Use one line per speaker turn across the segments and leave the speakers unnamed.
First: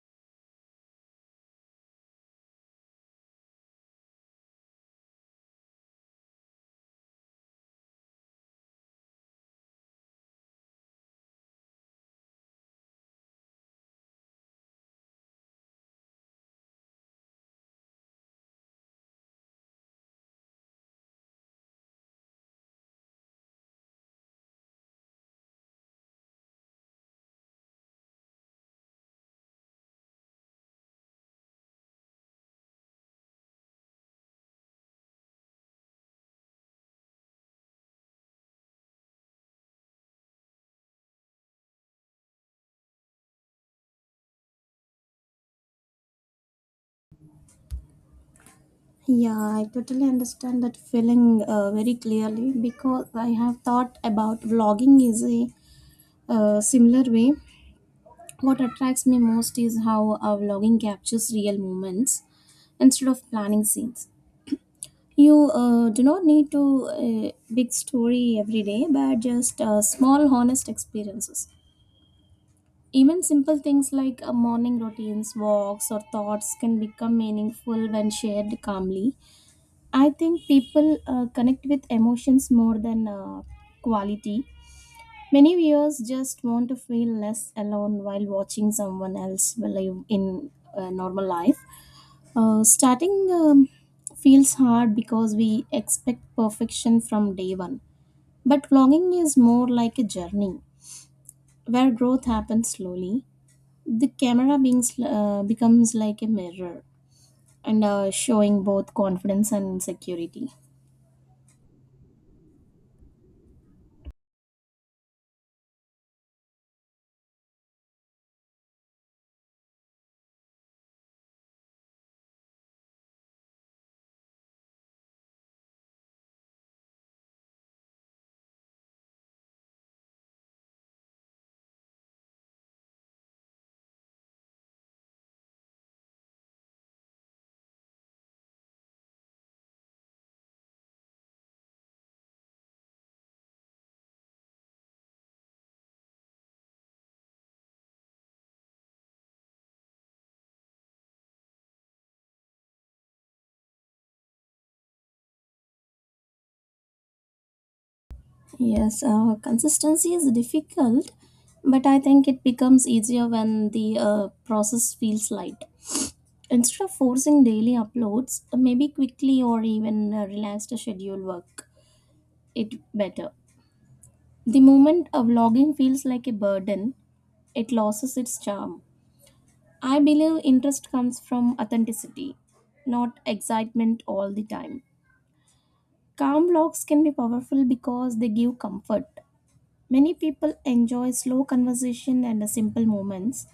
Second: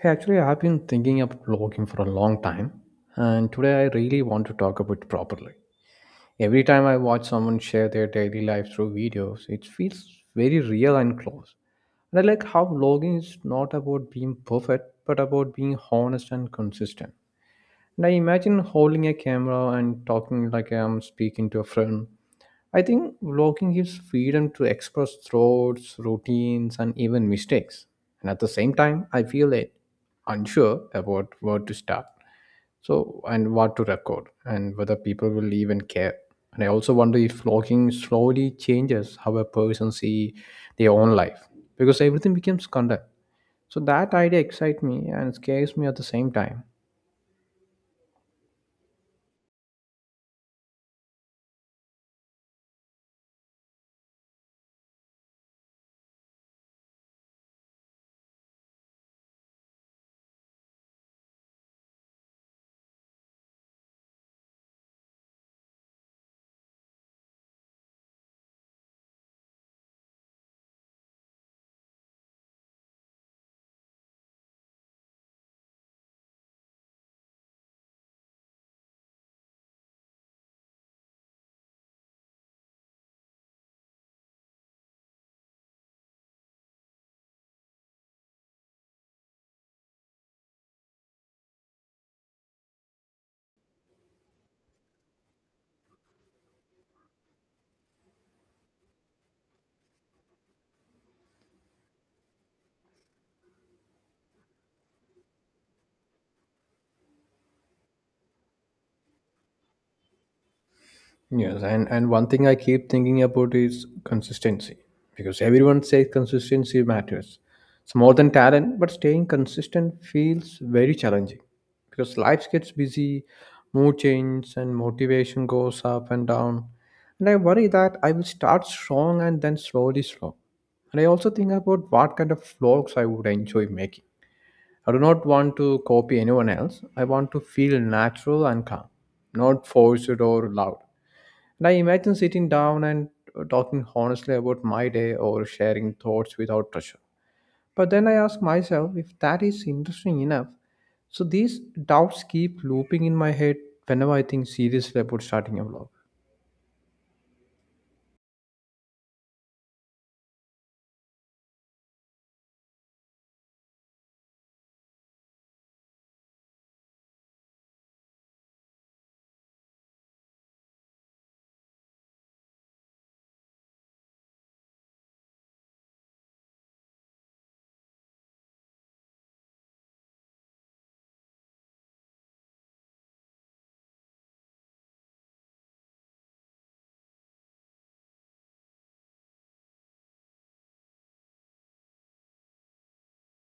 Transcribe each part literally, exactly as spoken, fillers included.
Hey, actually, I've been thinking about blogging for a long time, and today I really want to talk about it properly. Every time I watch someone share their daily life through videos, it feels very real and close. And I like how blogging is not about being perfect, but about being honest and consistent. And I imagine holding a camera and talking like I'm speaking to a friend. I think vlogging gives freedom to express thoughts, routines, and even mistakes. And at the same time, I feel it unsure about where to start. So, and what to record, and whether people will even care. And I also wonder if vlogging slowly changes how a person see their own life because everything becomes content. So that idea excites me and scares me at the same time.
Yeah, I totally understand that feeling uh, very clearly because I have thought about vlogging is a uh, similar way. What attracts me most is how uh, vlogging captures real moments instead of planning scenes. You uh, do not need to uh, big story every day, but just uh, small, honest experiences. Even simple things like uh, morning routines, walks, or thoughts can become meaningful when shared calmly. I think people uh, connect with emotions more than uh, quality. Many viewers just want to feel less alone while watching someone else live in a normal life. Uh, starting um, feels hard because we expect perfection from day one. But vlogging is more like a journey where growth happens slowly. The camera being sl- uh, becomes like a mirror and uh, showing both confidence and insecurity.
Yes, and, and one thing I keep thinking about is consistency because everyone says consistency matters. It's more than talent, but staying consistent feels very challenging because life gets busy, mood changes, and motivation goes up and down. And I worry that I will start strong and then slowly slow. And I also think about what kind of vlogs I would enjoy making. I do not want to copy anyone else. I want to feel natural and calm, not forced or loud. And I imagine sitting down and uh, talking honestly about my day or sharing thoughts without pressure. But then I ask myself if that is interesting enough. So these doubts keep looping in my head whenever I think seriously about starting a vlog.
Yes, uh, consistency is difficult, but I think it becomes easier when the uh, process feels light. Instead of forcing daily uploads, maybe quickly or even uh, relaxed schedule work it better. The moment a vlogging feels like a burden, it loses its charm. I believe interest comes from authenticity, not excitement all the time. Calm vlogs can be powerful because they give comfort. Many people enjoy slow conversation and simple moments.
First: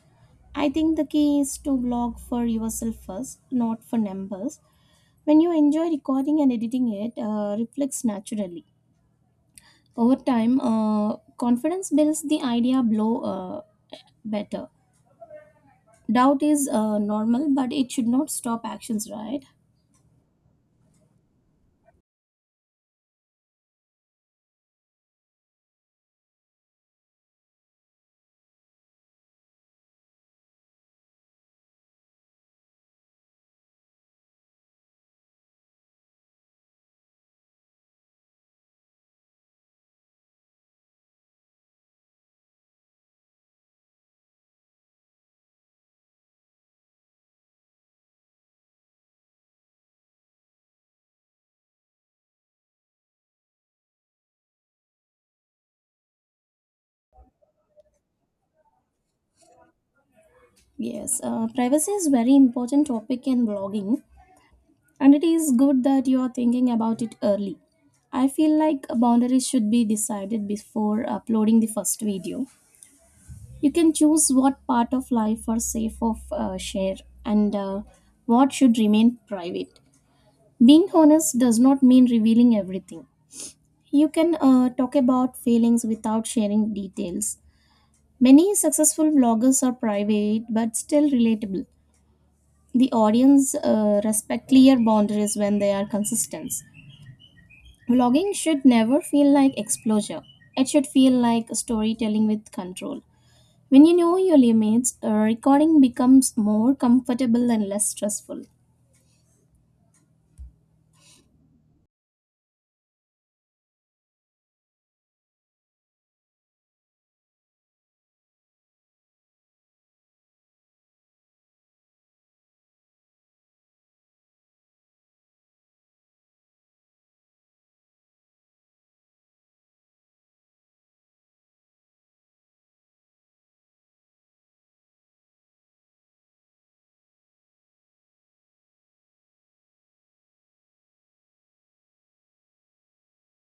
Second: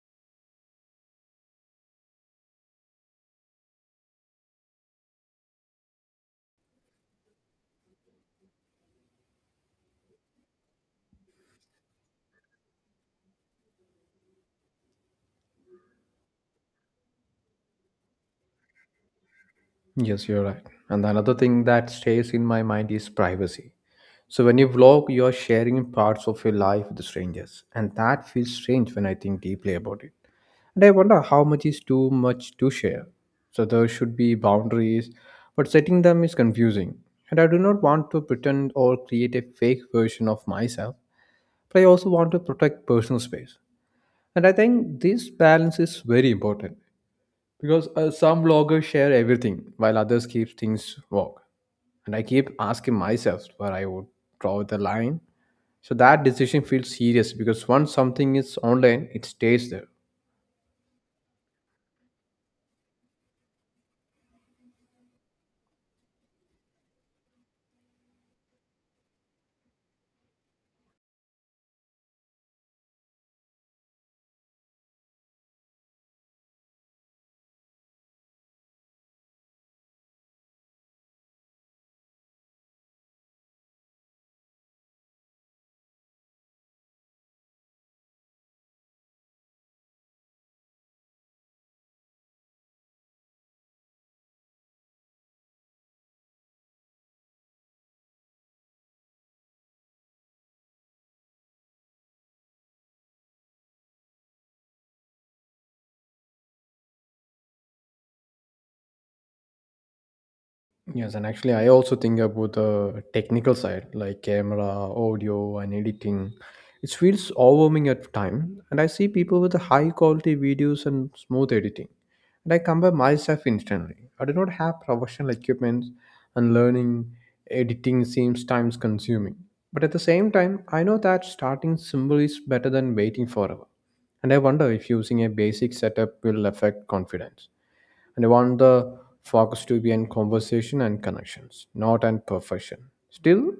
I think the key is to blog for yourself first, not for numbers. When you enjoy recording and editing it, uh, reflects naturally. Over time, uh, confidence builds the idea blow uh, better. Doubt is uh, normal, but it should not stop actions, right?
Yes, you're right. And another thing that stays in my mind is privacy. So when you vlog, you are sharing parts of your life with strangers, and that feels strange when I think deeply about it. And I wonder how much is too much to share. So there should be boundaries, but setting them is confusing. And I do not want to pretend or create a fake version of myself, but I also want to protect personal space. And I think this balance is very important because uh, some bloggers share everything while others keep things vague. And I keep asking myself where I would draw the line. So that decision feels serious because once something is online, it stays there.
Yes, uh, privacy is very important topic in blogging. And it is good that you are thinking about it early. I feel like boundaries should be decided before uploading the first video. You can choose what part of life are safe of uh, share and uh, what should remain private. Being honest does not mean revealing everything. You can uh, talk about feelings without sharing details. Many successful vloggers are private but still relatable. The audience uh, respect clear boundaries when they are consistent. Vlogging should never feel like exposure. It should feel like storytelling with control. When you know your limits, uh, recording becomes more comfortable and less stressful.
Yes, and actually, I also think about the technical side, like camera, audio, and editing. It feels overwhelming at time, and I see people with high quality videos and smooth editing, and I compare myself instantly. I do not have professional equipment, and learning editing seems time consuming. But at the same time, I know that starting simple is better than waiting forever, and I wonder if using a basic setup will affect confidence. And I want the focus to be on conversation and connections, not on perfection. Still,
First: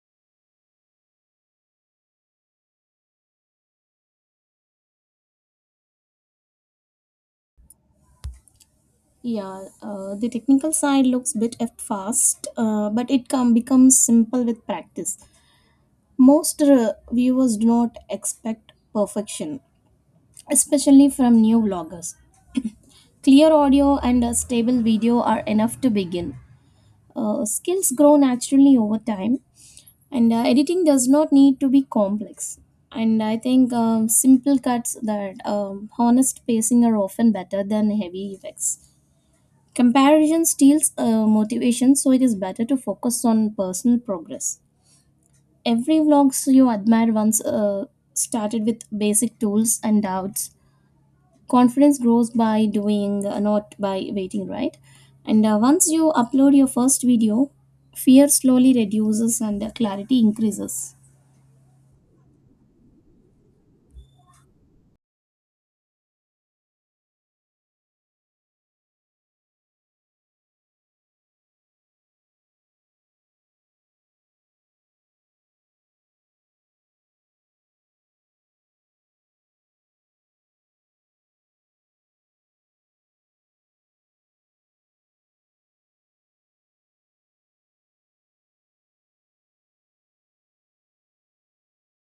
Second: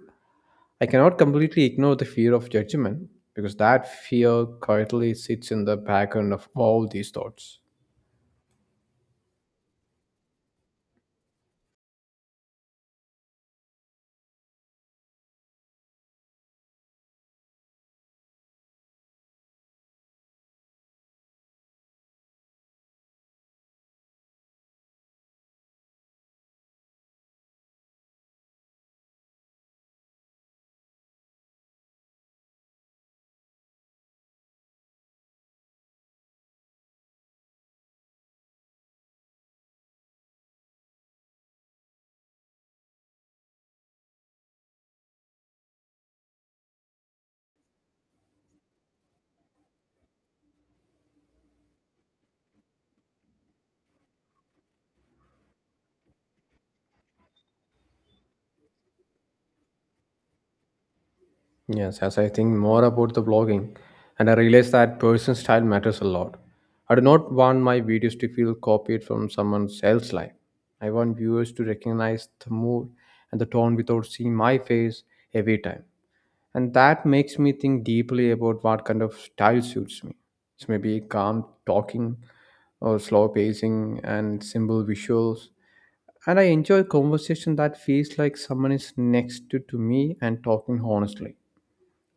I cannot completely ignore the fear of judgment because that fear quietly sits in the background of all these thoughts.
Yeah, uh, the technical side looks bit at fast, uh, but it can becomes simple with practice. Most uh, viewers do not expect perfection, especially from new vloggers. Clear audio and a stable video are enough to begin. Uh, skills grow naturally over time, and uh, editing does not need to be complex. And I think um, simple cuts that um, honest pacing are often better than heavy effects. Comparison steals uh, motivation, so it is better to focus on personal progress. Every vlogs you admire once uh, started with basic tools and doubts. Confidence grows by doing, uh, not by waiting, right? And uh, once you upload your first video, fear slowly reduces and uh, clarity increases.
Yes, as I think more about the blogging, and I realize that personal style matters a lot. I do not want my videos to feel copied from someone else's life. I want viewers to recognize the mood and the tone without seeing my face every time. And that makes me think deeply about what kind of style suits me. It's maybe calm talking or slow pacing and simple visuals. And I enjoy conversation that feels like someone is next to, to me and talking honestly.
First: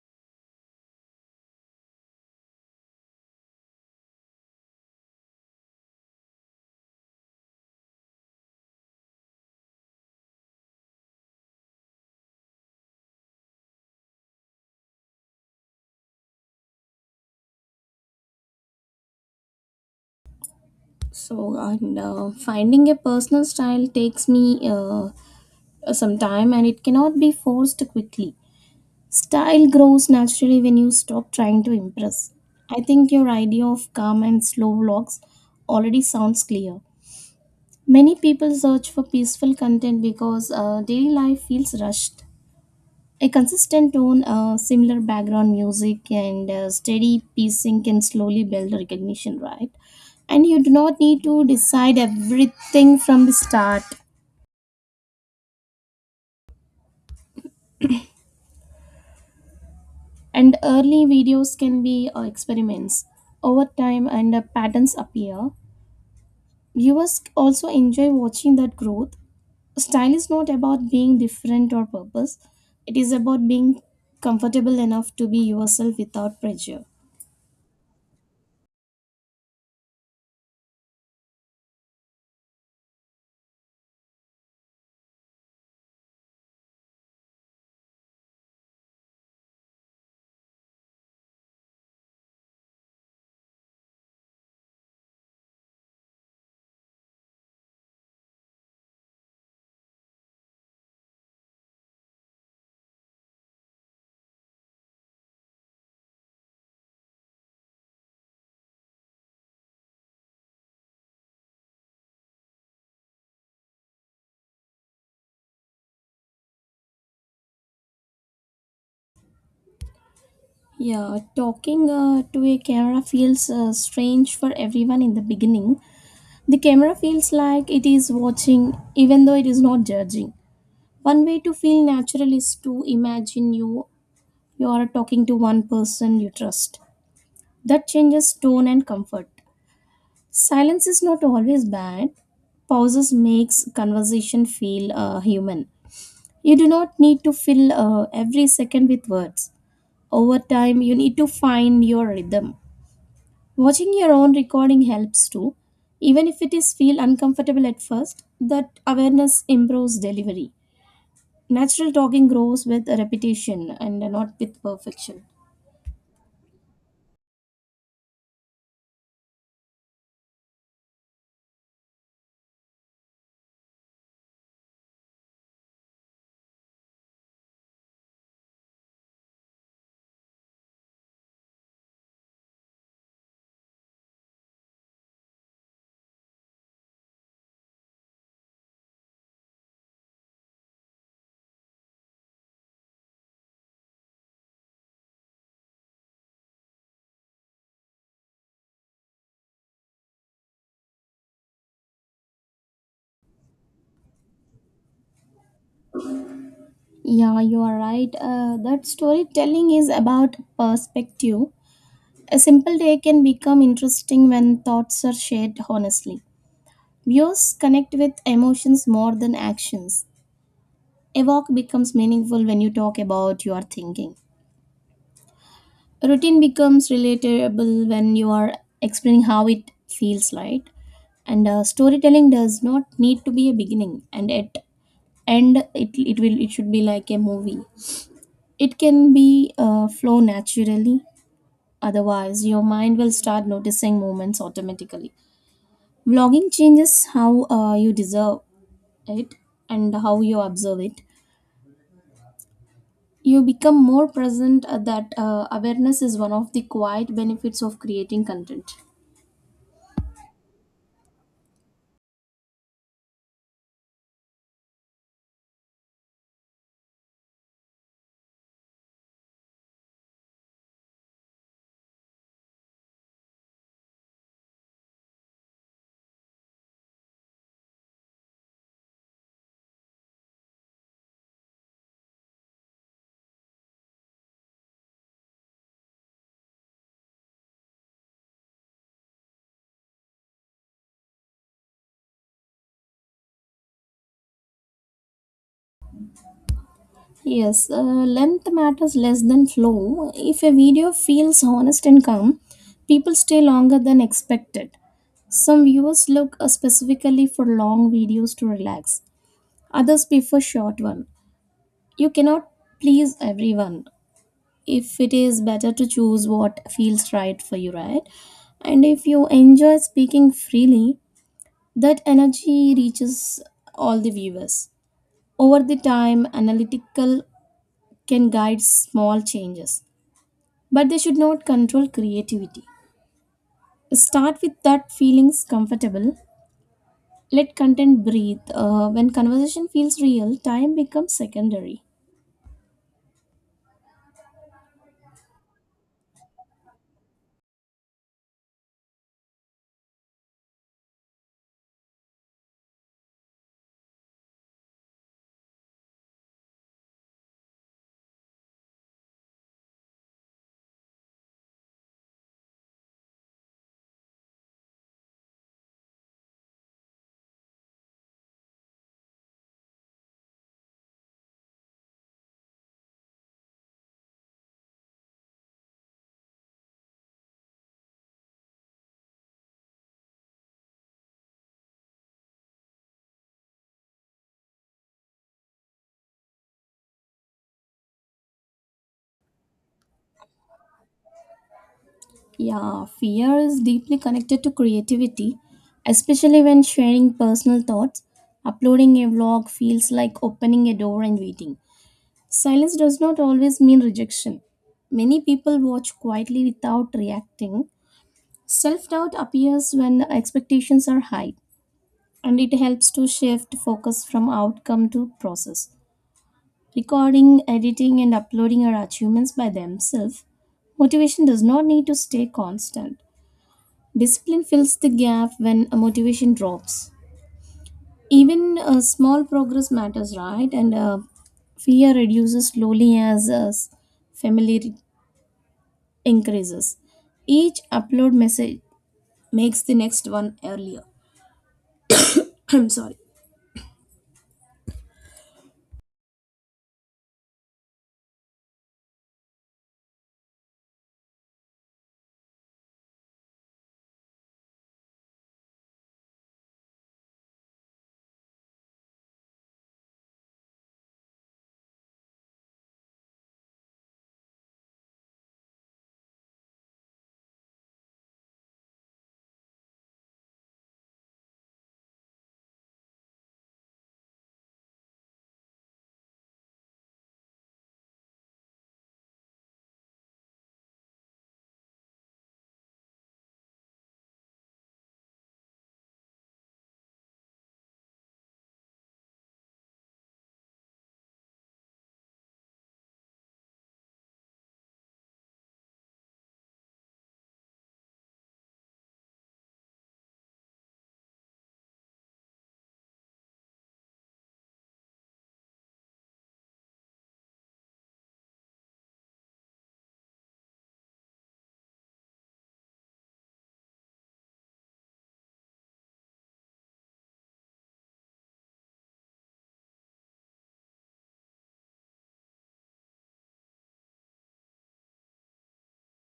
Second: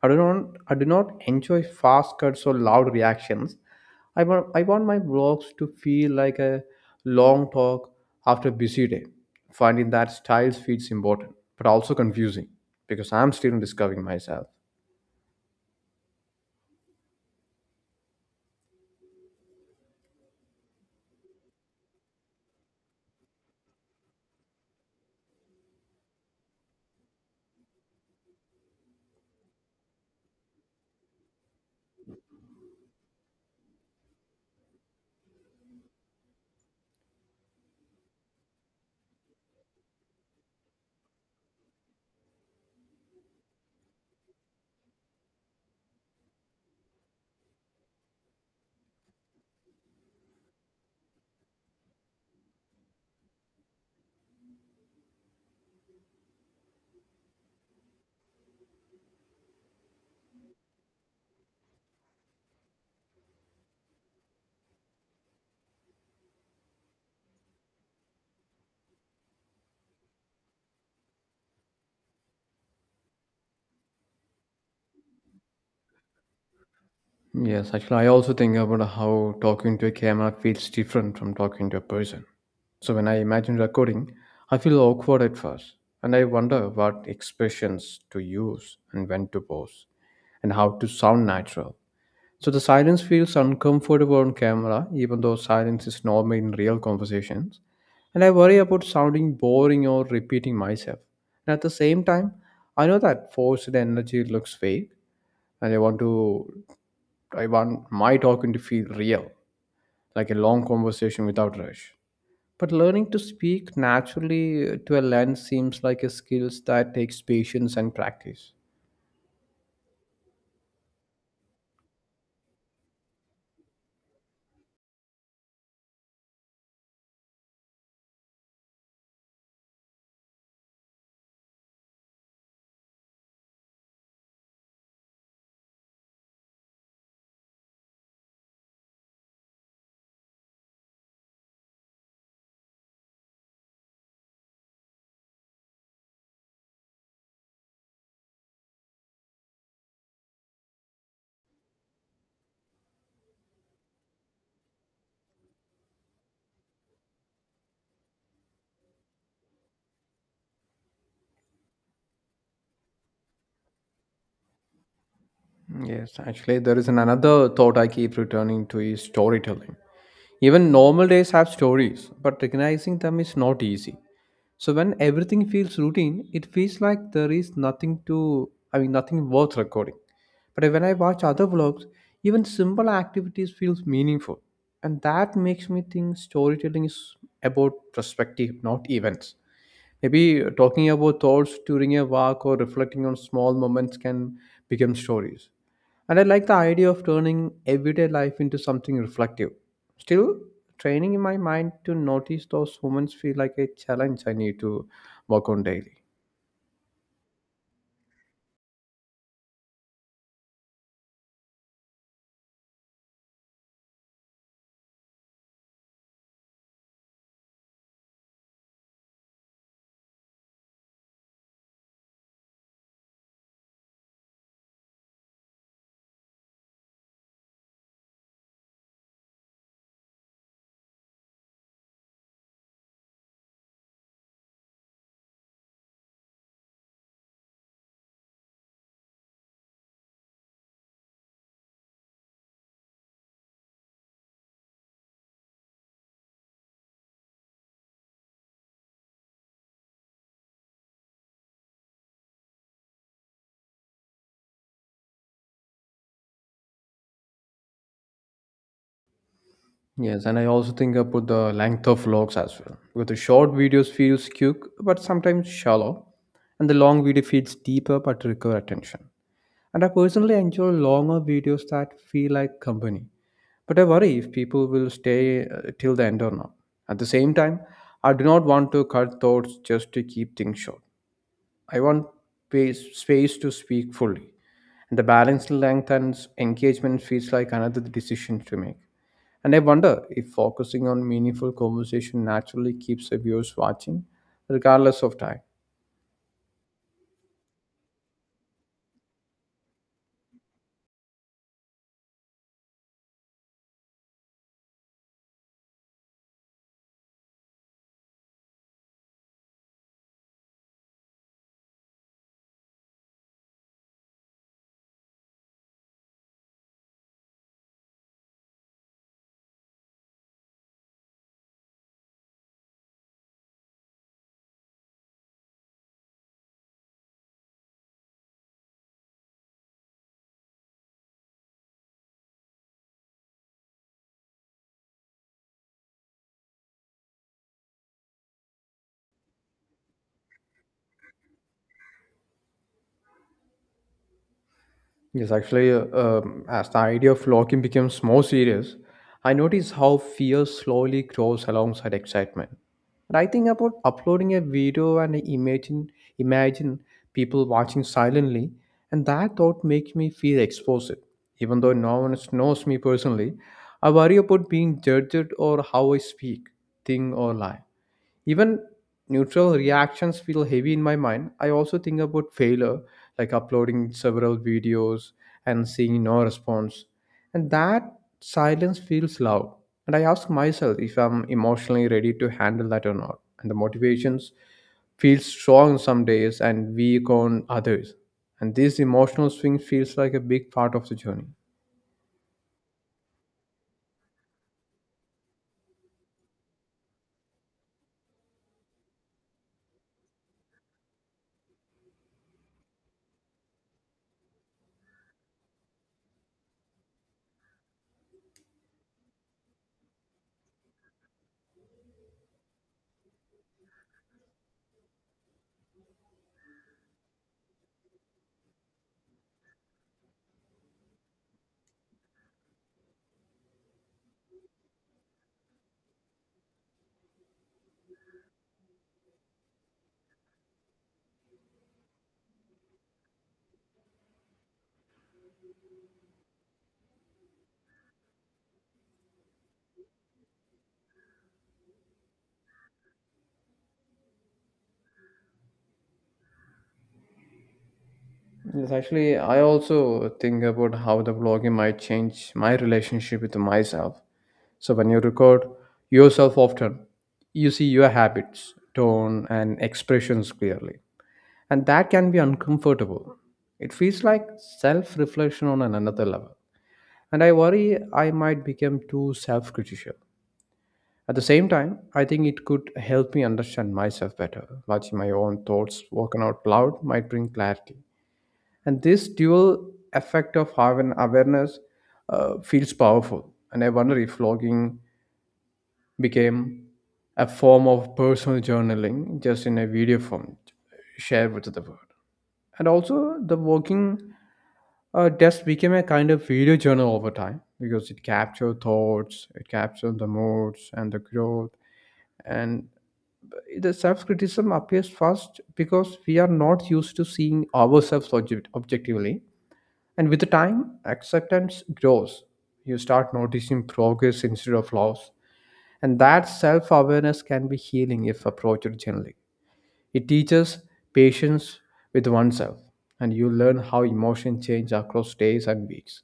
I do not I do not enjoy fast cuts or loud reactions. I want I want my vlogs to feel like a long talk after a busy day. Finding that style feels important, but also confusing because I'm still discovering myself.
So, and uh, Finding a personal style takes me uh, uh, some time and it cannot be forced quickly. Style grows naturally when you stop trying to impress. I think your idea of calm and slow vlogs already sounds clear. Many people search for peaceful content because uh, daily life feels rushed. A consistent tone, uh, similar background music, and uh, steady pacing can slowly build recognition, right? And you do not need to decide everything from the start. And early videos can be uh, experiments. Over time, and uh, patterns appear. Viewers also enjoy watching that growth. Style is not about being different or purpose, it is about being comfortable enough to be yourself without pressure.
Yes, actually, I also think about how talking to a camera feels different from talking to a person. So when I imagine recording, I feel awkward at first, and I wonder what expressions to use and when to pause and how to sound natural. So the silence feels uncomfortable on camera, even though silence is normal in real conversations. And I worry about sounding boring or repeating myself. And at the same time, I know that forced energy looks fake, and I want to, I want my talking to feel real, like a long conversation without rush. But learning to speak naturally to a lens seems like a skill that takes patience and practice.
Yeah, talking uh, to a camera feels uh, strange for everyone in the beginning. The camera feels like it is watching, even though it is not judging. One way to feel natural is to imagine you you are talking to one person you trust. That changes tone and comfort. Silence is not always bad. Pauses makes conversation feel uh, human. You do not need to fill uh, every second with words. Over time, you need to find your rhythm. Watching your own recording helps too, even if it is feel uncomfortable at first. That awareness improves delivery. Natural talking grows with repetition and not with perfection.
Yes, actually, there is an another thought I keep returning to is storytelling. Even normal days have stories, but recognizing them is not easy. So when everything feels routine, it feels like there is nothing to, I mean, nothing worth recording. But when I watch other vlogs, even simple activities feels meaningful, and that makes me think storytelling is about perspective, not events. Maybe talking about thoughts during a walk or reflecting on small moments can become stories, and I like the idea of turning everyday life into something reflective. Still, training in my mind to notice those moments feel like a challenge I need to work on daily.
Yeah, you are right. Uh, that storytelling is about perspective. A simple day can become interesting when thoughts are shared honestly. Views connect with emotions more than actions. A walk becomes meaningful when you talk about your thinking. Routine becomes relatable when you are explaining how it feels, right? And uh, storytelling does not need to be a beginning and at end it, it will it should be like a movie. It can be uh, flow naturally, otherwise your mind will start noticing moments automatically. Vlogging changes how uh, you deserve it and how you observe it. You become more present, uh, that uh, awareness is one of the quiet benefits of creating content.
Yes, and I also think about the length of vlogs as well. With the short videos feels cute but sometimes shallow, and the long video feels deeper but require attention. And I personally enjoy longer videos that feel like company. But I worry if people will stay uh, till the end or not. At the same time, I do not want to cut thoughts just to keep things short. I want space, space to speak fully. And the balanced length and engagement feels like another decision to make. And I wonder if focusing on meaningful conversation naturally keeps the viewers watching, regardless of time.
Yes, uh, length matters less than flow. If a video feels honest and calm, people stay longer than expected. Some viewers look uh, specifically for long videos to relax, others prefer short one. You cannot please everyone. If it is better to choose what feels right for you, right? And if you enjoy speaking freely, that energy reaches all the viewers. Over the time, analytical can guide small changes, but they should not control creativity. Start with that feelings comfortable. Let content breathe. Uh, when conversation feels real, time becomes secondary.
Yes, actually, uh, um, as the idea of locking becomes more serious, I notice how fear slowly grows alongside excitement. And I think about uploading a video and imagine imagine people watching silently, and that thought makes me feel exposed. Even though no one knows me personally, I worry about being judged or how I speak, think, or lie. Even neutral reactions feel heavy in my mind. I also think about failure, like uploading several videos and seeing no response. And that silence feels loud. And I ask myself if I'm emotionally ready to handle that or not. And the motivations feel strong some days and weak on others. And this emotional swing feels like a big part of the journey.
Yeah, fear is deeply connected to creativity, especially when sharing personal thoughts. Uploading a vlog feels like opening a door and waiting. Silence does not always mean rejection. Many people watch quietly without reacting. Self doubt appears when expectations are high, and it helps to shift focus from outcome to process. Recording, editing, and uploading are achievements by themselves. Motivation does not need to stay constant. Discipline fills the gap when a motivation drops. Even a small progress matters, right? And uh, Fear reduces slowly as uh, familiarity increases. Each upload message makes the next one earlier. I'm sorry.
Yes, actually, I also think about how the blogging might change my relationship with myself. So, when you record yourself often, you see your habits, tone, and expressions clearly. And that can be uncomfortable. It feels like self reflection on an- another level. And I worry I might become too self critical. At the same time, I think it could help me understand myself better. Watching my own thoughts spoken out loud might bring clarity, and this dual effect of having awareness uh, feels powerful. And I wonder if vlogging became a form of personal journaling, just in a video form shared with the world. And also the working uh, desk became a kind of video journal over time because it captured thoughts, it captured the moods and the growth. And the self-criticism appears first because we are not used to seeing ourselves object- objectively. And with the time, acceptance grows. You start noticing progress instead of loss. And that self awareness can be healing if approached gently. It teaches patience with oneself, and you learn how emotions change across days and weeks.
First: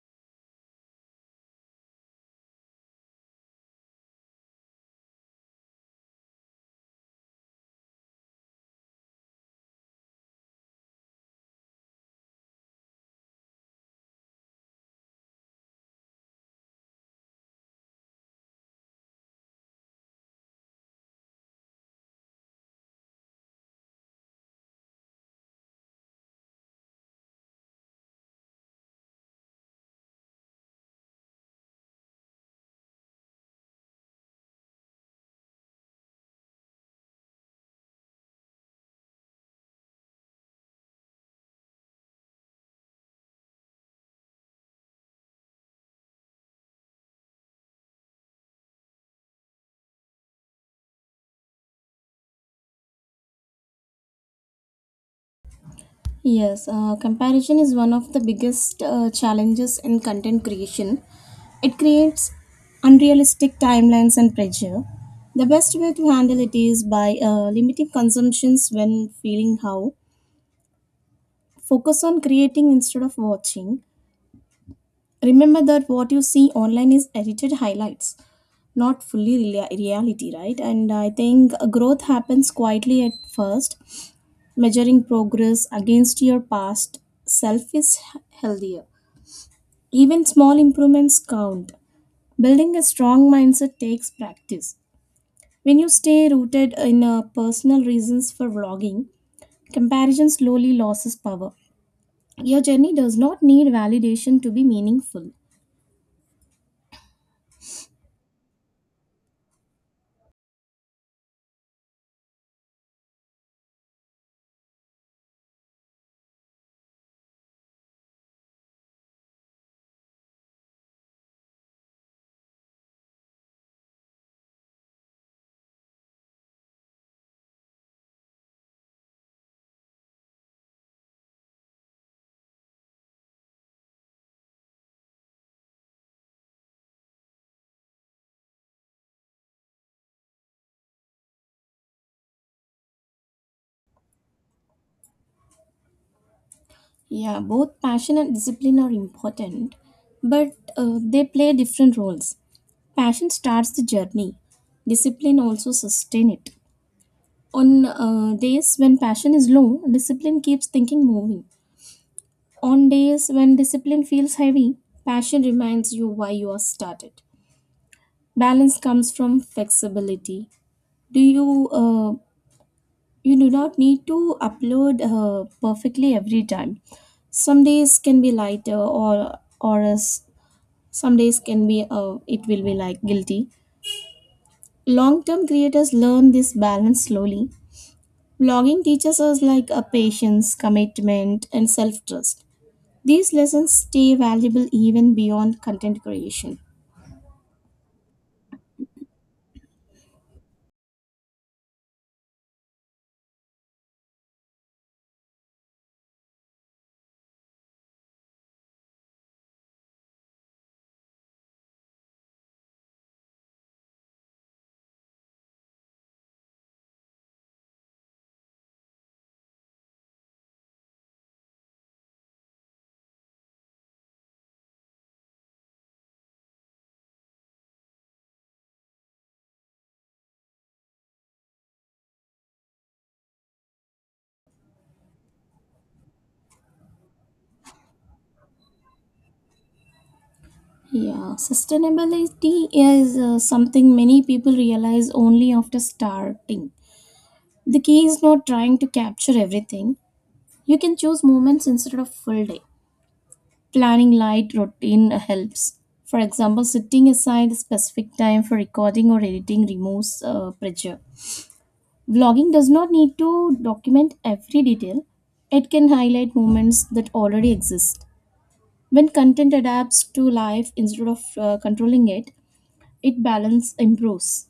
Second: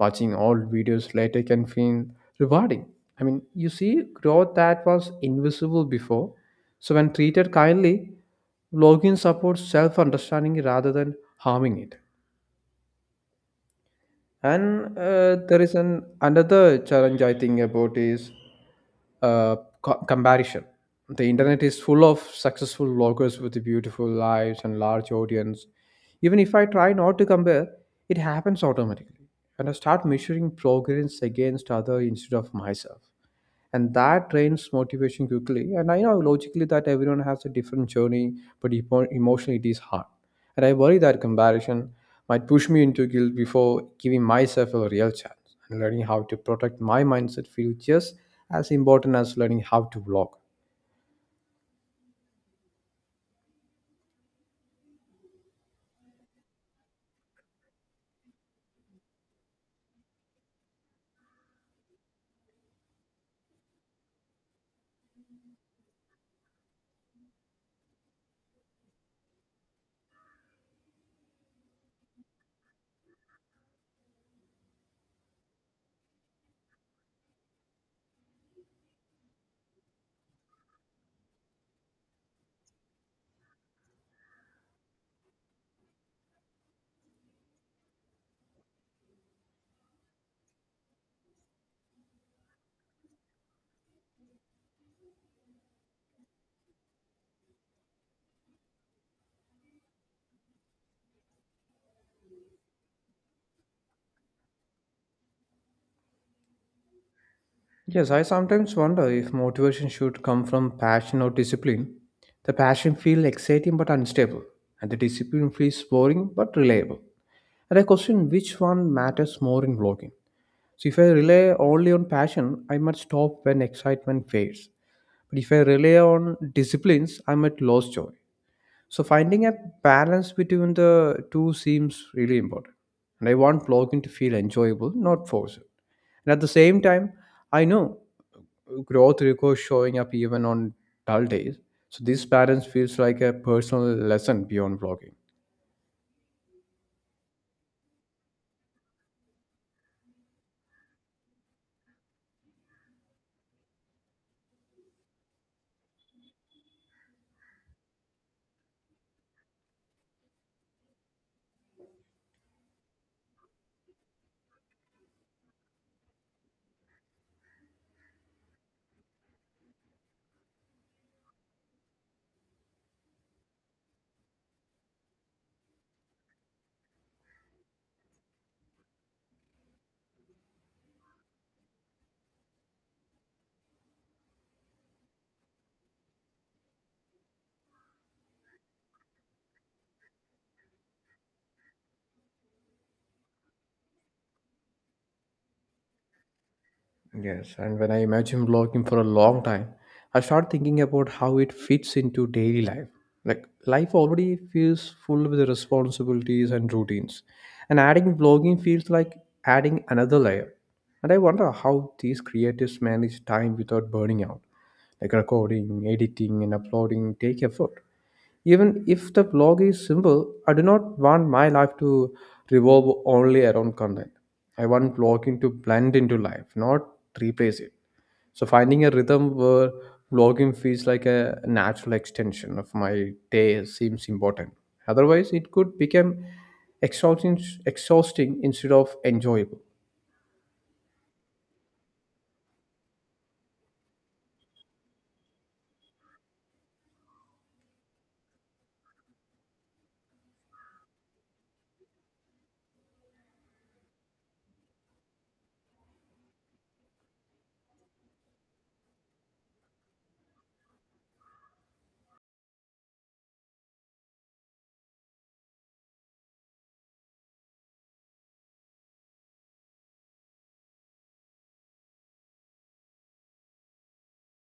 Watching old videos later can feel rewarding. I mean, you see growth that was invisible before. So, when treated kindly, blogging supports self understanding rather than harming it. And uh, there is an another challenge I think about is uh, co- comparison. The internet is full of successful bloggers with beautiful lives and large audience. Even if I try not to compare, it happens automatically, and I start measuring progress against other instead of myself. And that drains motivation quickly. And I know logically that everyone has a different journey, but emo- emotionally it is hard. And I worry that comparison might push me into guilt before giving myself a real chance. And learning how to protect my mindset feels just as important as learning how to vlog.
Yes, uh, comparison is one of the biggest uh, challenges in content creation. It creates unrealistic timelines and pressure. The best way to handle it is by uh, limiting consumptions when feeling how. Focus on creating instead of watching. Remember that what you see online is edited highlights, not fully rea- reality, right? And I think uh, growth happens quietly at first. Measuring progress against your past self is h- healthier. Even small improvements count. Building a strong mindset takes practice. When you stay rooted in uh, personal reasons for vlogging, comparison slowly loses power. Your journey does not need validation to be meaningful.
Yes, I sometimes wonder if motivation should come from passion or discipline. The passion feels exciting but unstable, and the discipline feels boring but reliable. And I question which one matters more in blogging. So if I rely only on passion, I might stop when excitement fades. But if I rely on disciplines, I might lose joy. So finding a balance between the two seems really important. And I want blogging to feel enjoyable, not forced. And at the same time, I know growth requires showing up even on dull days. So this balance feels like a personal lesson beyond blogging.
Yeah, both passion and discipline are important, but uh, they play different roles. Passion starts the journey, discipline also sustain it. On uh, days when passion is low, discipline keeps thinking moving. On days when discipline feels heavy, passion reminds you why you are started. Balance comes from flexibility. Do you uh, you do not need to upload uh, perfectly every time. Some days can be lighter, or or as some days can be uh, it will be like guilty. Long term creators learn this balance slowly. Blogging teaches us like a patience, commitment, and self trust. These lessons stay valuable even beyond content creation.
Yes, and when I imagine vlogging for a long time, I start thinking about how it fits into daily life. Like life already feels full with responsibilities and routines, and adding vlogging feels like adding another layer. And I wonder how these creatives manage time without burning out. Like recording, editing, and uploading take effort. Even if the blog is simple, I do not want my life to revolve only around content. I want blogging to blend into life, not replace it. So finding a rhythm where blogging feels like a natural extension of my day seems important. Otherwise, it could become exhausting, exhausting instead of enjoyable.
Yeah, sustainability is uh, something many people realize only after starting. The key is not trying to capture everything. You can choose moments instead of full day. Planning light routine helps. For example, setting aside a specific time for recording or editing removes uh, pressure. Vlogging does not need to document every detail. It can highlight moments that already exist. When content adapts to life instead of uh, controlling it, it balance improves.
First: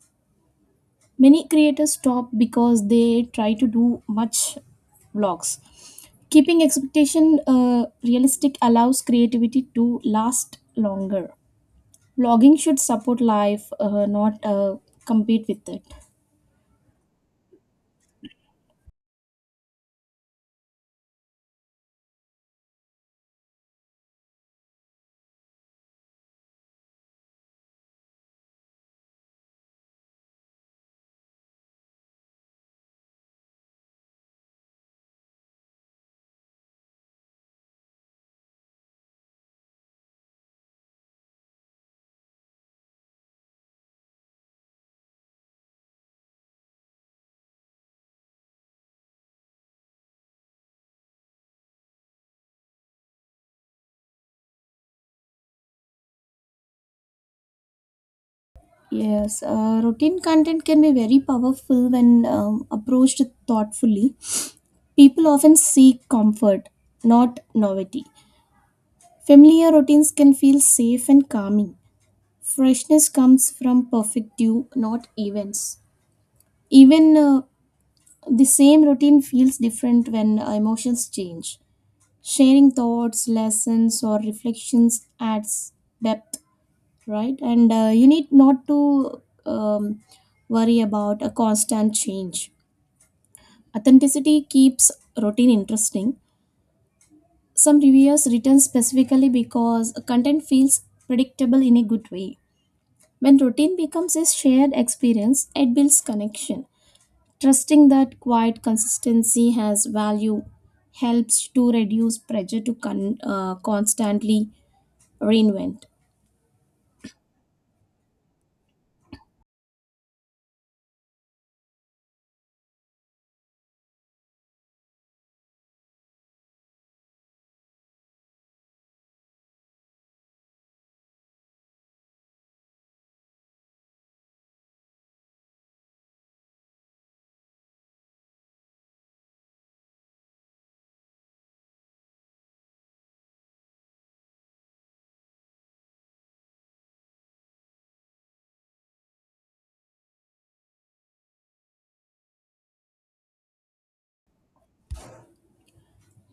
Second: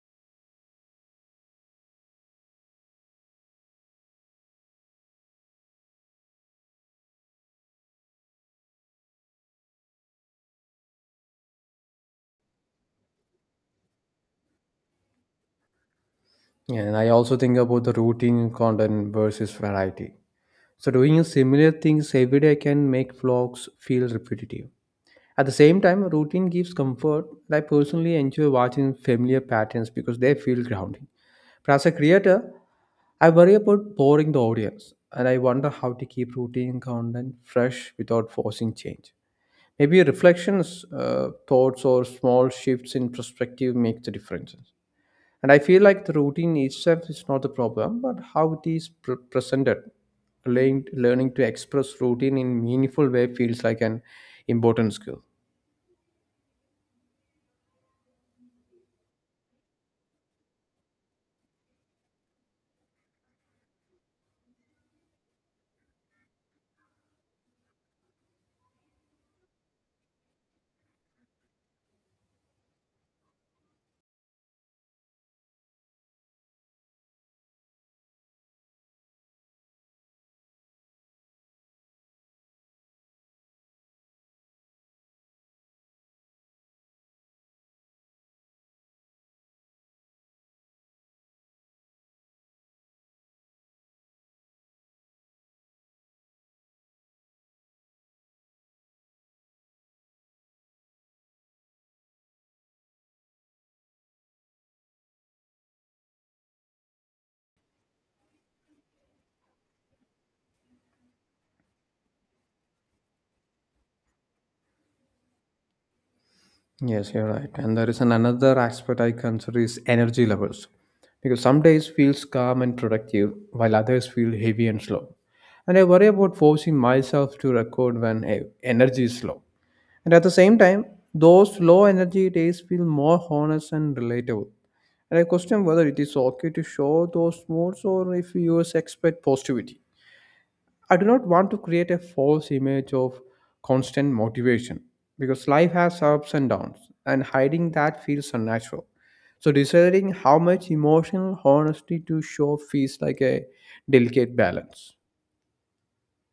Many creators stop because they try to do much vlogs. Keeping expectation uh, realistic allows creativity to last longer. Blogging should support life, uh, not uh, compete with it.
And I also think about the routine content versus variety. So doing similar things every day can make vlogs feel repetitive. At the same time, routine gives comfort. I personally enjoy watching familiar patterns because they feel grounding. But as a creator, I worry about boring the audience, and I wonder how to keep routine content fresh without forcing change. Maybe reflections, uh, thoughts, or small shifts in perspective make the differences. And I feel like the routine itself is not the problem, but how it is pre- presented. Learning, learning to express routine in meaningful way feels like an important skill.
Yes, uh, routine content can be very powerful when um, approached thoughtfully. People often seek comfort, not novelty. Familiar routines can feel safe and calming. Freshness comes from perfect due, not events. Even uh, the same routine feels different when emotions change. Sharing thoughts, lessons, or reflections adds depth, right? And uh, you need not to um, worry about a constant change. Authenticity keeps routine interesting. Some reviewers return specifically because content feels predictable in a good way. When routine becomes a shared experience, it builds connection. Trusting that quiet consistency has value helps to reduce pressure to con- uh, constantly reinvent.
Yes, you're right. And there is an another aspect I consider is energy levels. Because some days feels calm and productive, while others feel heavy and slow. And I worry about forcing myself to record when eh, energy is low. And at the same time, those low energy days feel more honest and relatable. And I question whether it is okay to show those moods or if viewers expect positivity. I do not want to create a false image of constant motivation because life has ups and downs, and hiding that feels unnatural. So, deciding how much emotional honesty to show feels like a delicate balance.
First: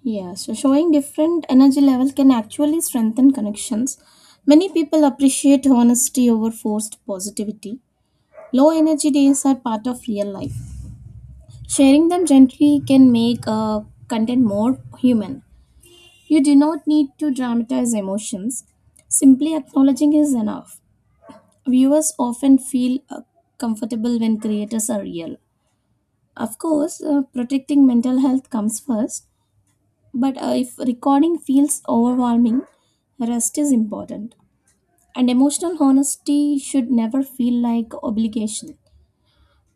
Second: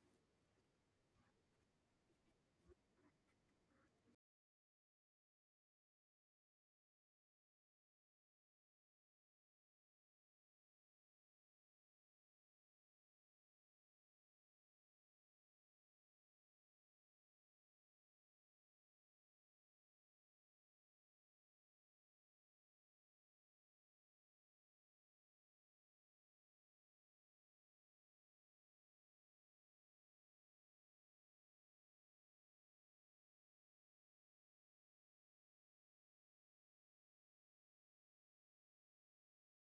Yeah, so showing different energy level can actually strengthen connections. Many people appreciate honesty over forced positivity. Low energy days are part of real life. Sharing them gently can make uh, content more human. You do not need to dramatize emotions. Simply acknowledging is enough. Viewers often feel uh, comfortable when creators are real. Of course, uh, protecting mental health comes first, but uh, if recording feels overwhelming, rest is important. And emotional honesty should never feel like obligation.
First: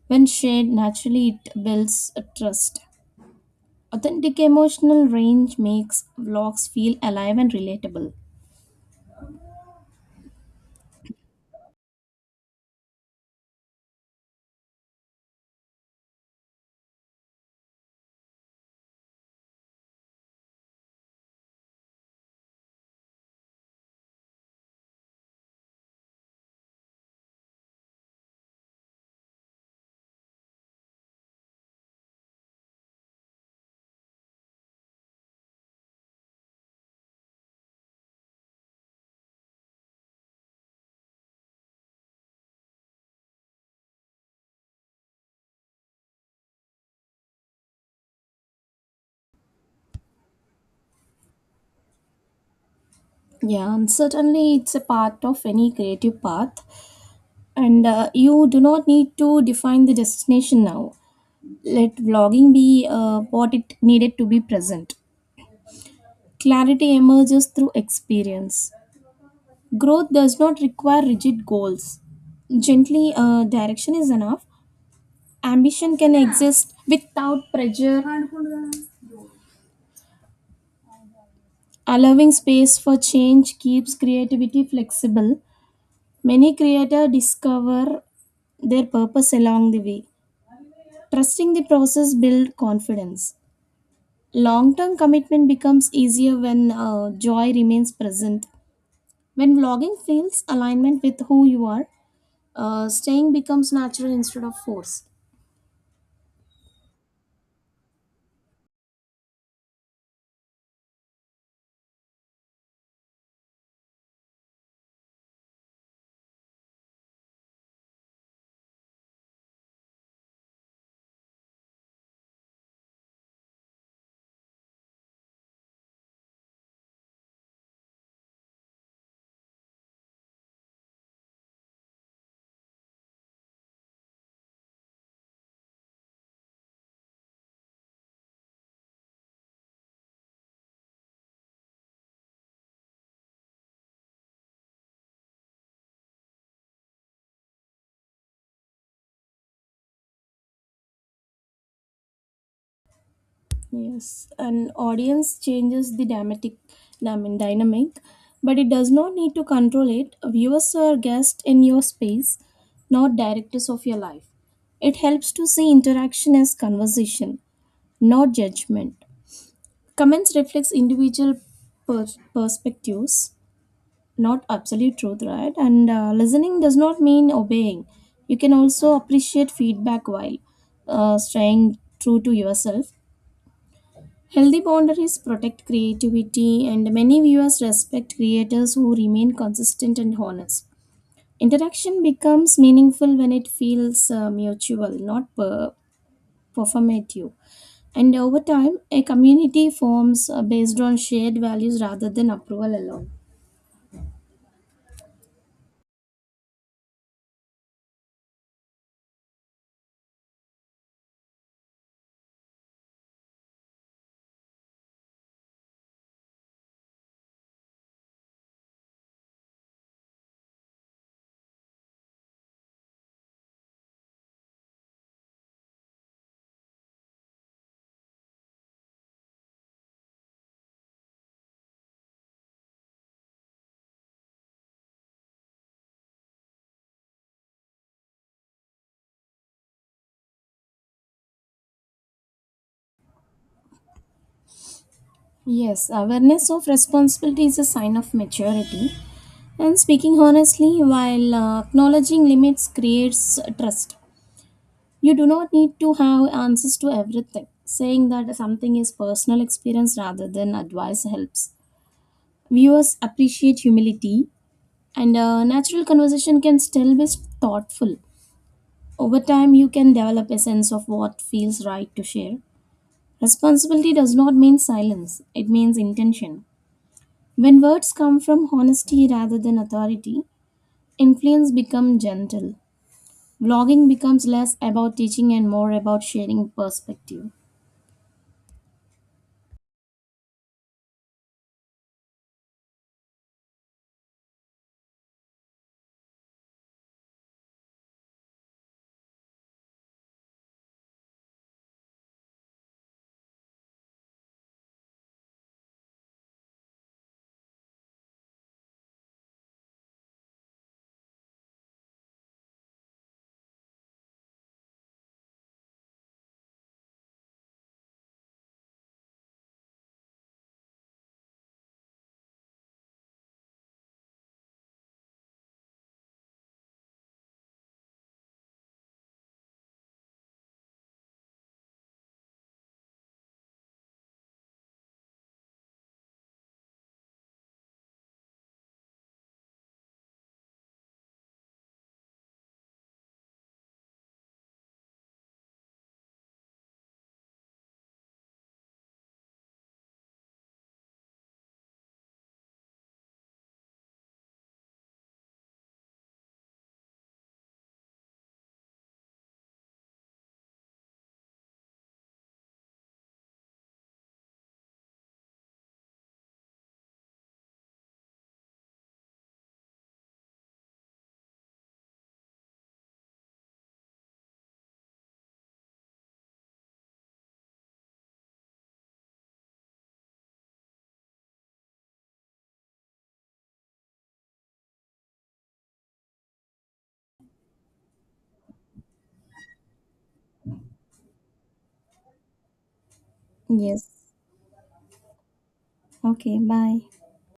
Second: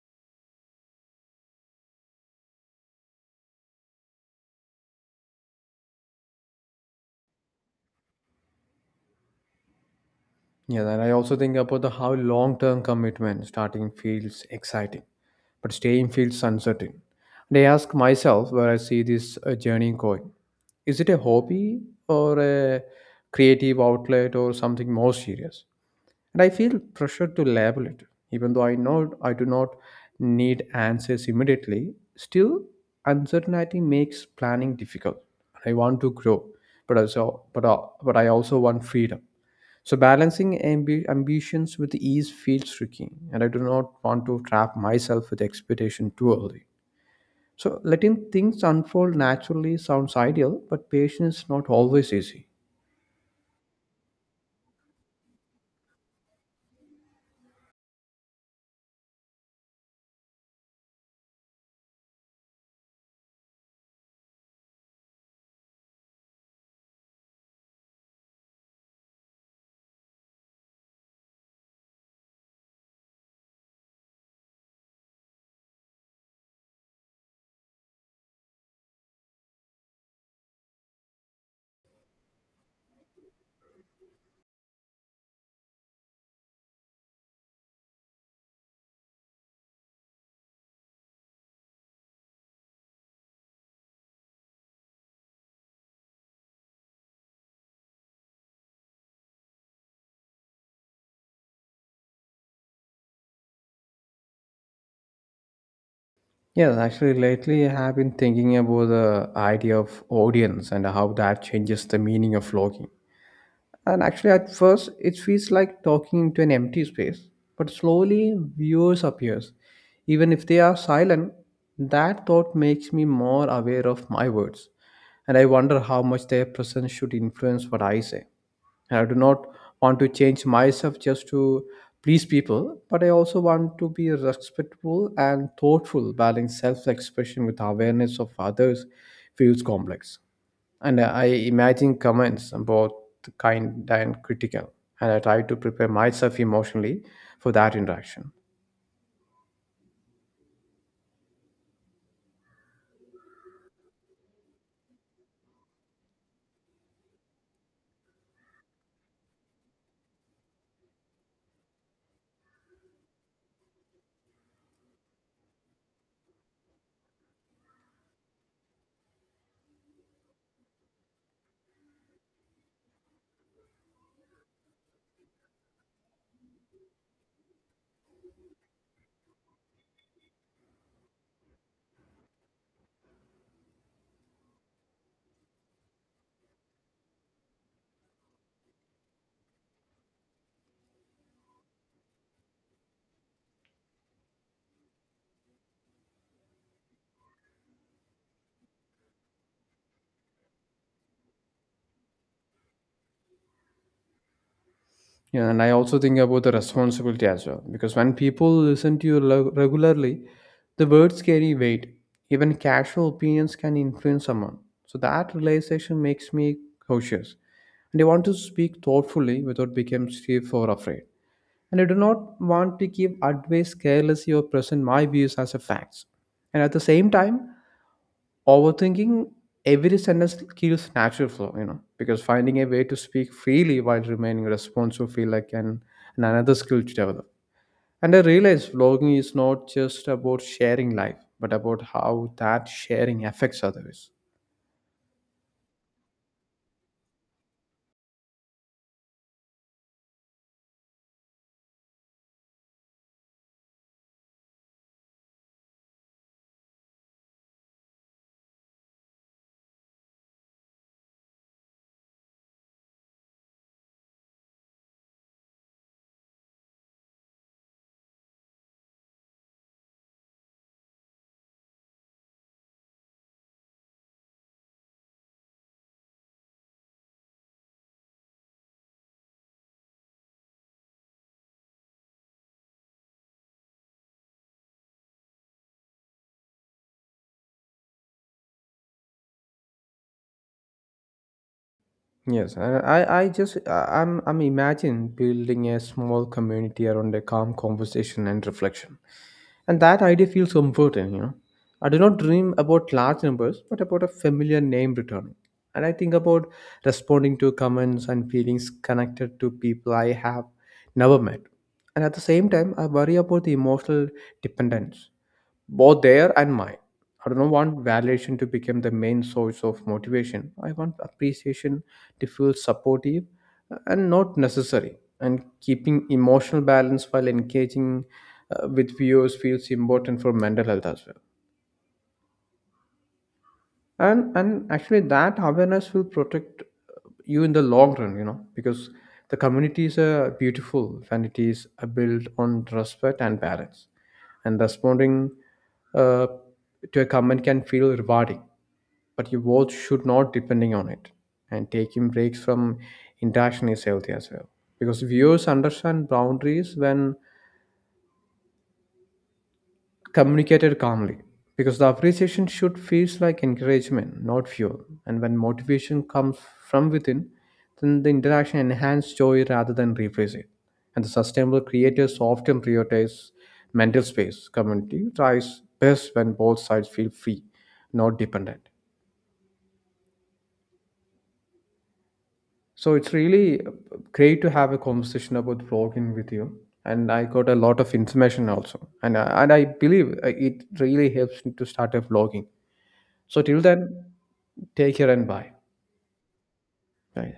When shared naturally, it builds a trust. Authentic emotional range makes vlogs feel alive and relatable.
Yeah, and I also think about the how long term commitment starting feels exciting, but staying feels uncertain. And I ask myself where I see this uh, journey going. Is it a hobby or a creative outlet or something more serious? And I feel pressure to label it. Even though I know I do not need answers immediately, still uncertainty makes planning difficult. I want to grow, but also but, uh, but I also want freedom. So balancing ambi- ambitions with ease feels tricky, and I do not want to trap myself with expectation too early. So letting things unfold naturally sounds ideal, but patience is not always easy.
Yeah, and certainly it's a part of any creative path, and uh, you do not need to define the destination now. Let vlogging be uh, what it needed to be present. Clarity emerges through experience. Growth does not require rigid goals. Gently, uh, direction is enough. Ambition can exist without pressure. Allowing space for change keeps creativity flexible. Many creators discover their purpose along the way. Trusting the process builds confidence. Long term commitment becomes easier when uh, joy remains present. When vlogging feels alignment with who you are, uh, staying becomes natural instead of force.
Yes, actually, lately I have been thinking about the idea of audience and how that changes the meaning of vlogging. And actually, at first, it feels like talking into an empty space. But slowly, viewers appears. Even if they are silent, that thought makes me more aware of my words. And I wonder how much their presence should influence what I say. And I do not want to change myself just to please people, but I also want to be respectful and thoughtful. Balancing self expression with awareness of others feels complex, and I imagine comments both kind and critical, and I try to prepare myself emotionally for that interaction.
Yes, an audience changes the dramatic, I mean, dynamic, but it does not need to control it. Viewers are guests in your space, not directors of your life. It helps to see interaction as conversation, not judgment. Comments reflects individual per- perspectives, not absolute truth, right? And uh, listening does not mean obeying. You can also appreciate feedback while uh, staying true to yourself. Healthy boundaries protect creativity, and many viewers respect creators who remain consistent and honest. Interaction becomes meaningful when it feels uh, mutual, not per- performative. And over time, a community forms uh, based on shared values rather than approval alone.
Yeah, and I also think about the responsibility as well, because when people listen to you lo- regularly, the words carry weight. Even casual opinions can influence someone. So that realization makes me cautious, and I want to speak thoughtfully without becoming stiff or afraid. And I do not want to give advice carelessly or present my views as a facts. And at the same time, overthinking every sentence kills natural flow, you know, because finding a way to speak freely while remaining responsive feel like an, an another skill to develop. And I realized vlogging is not just about sharing life, but about how that sharing affects others.
Yes, awareness of responsibility is a sign of maturity. And speaking honestly while uh, acknowledging limits creates uh, trust. You do not need to have answers to everything. Saying that something is personal experience rather than advice helps. Viewers appreciate humility, and a natural conversation can still be thoughtful. Over time, you can develop a sense of what feels right to share. Responsibility does not mean silence, it means intention. When words come from honesty rather than authority, influence becomes gentle. Vlogging becomes less about teaching and more about sharing perspective.
Yes, and I, I just I- I'm I'm imagining building a small community around a calm conversation and reflection. And that idea feels comforting, you know. I do not dream about large numbers, but about a familiar name returning. And I think about responding to comments and feelings connected to people I have never met. And at the same time, I worry about the emotional dependence, both their and mine. I don't want validation to become the main source of motivation. I want appreciation to feel supportive uh, and not necessary. And keeping emotional balance while engaging uh, with viewers feels important for mental health as well. And and actually, that awareness will protect uh, you in the long run you know because the communities are beautiful when it is uh, built on respect and balance, and responding uh, to a comment can feel rewarding, but your worth should not depending on it. And taking breaks from interaction is healthy as well, because viewers understand boundaries when communicated calmly, because the appreciation should feel like encouragement, not fuel. And when motivation comes from within, then the interaction enhances joy rather than replace it. And the sustainable creators often prioritize mental space. Community thrives best when both sides feel free, not dependent. So it's really great to have a conversation about vlogging with you, and I got a lot of information also. And I, and I believe uh, it really helps me to start a vlogging. So till then,
Yes.
take care and bye.
Okay, bye.
Bye.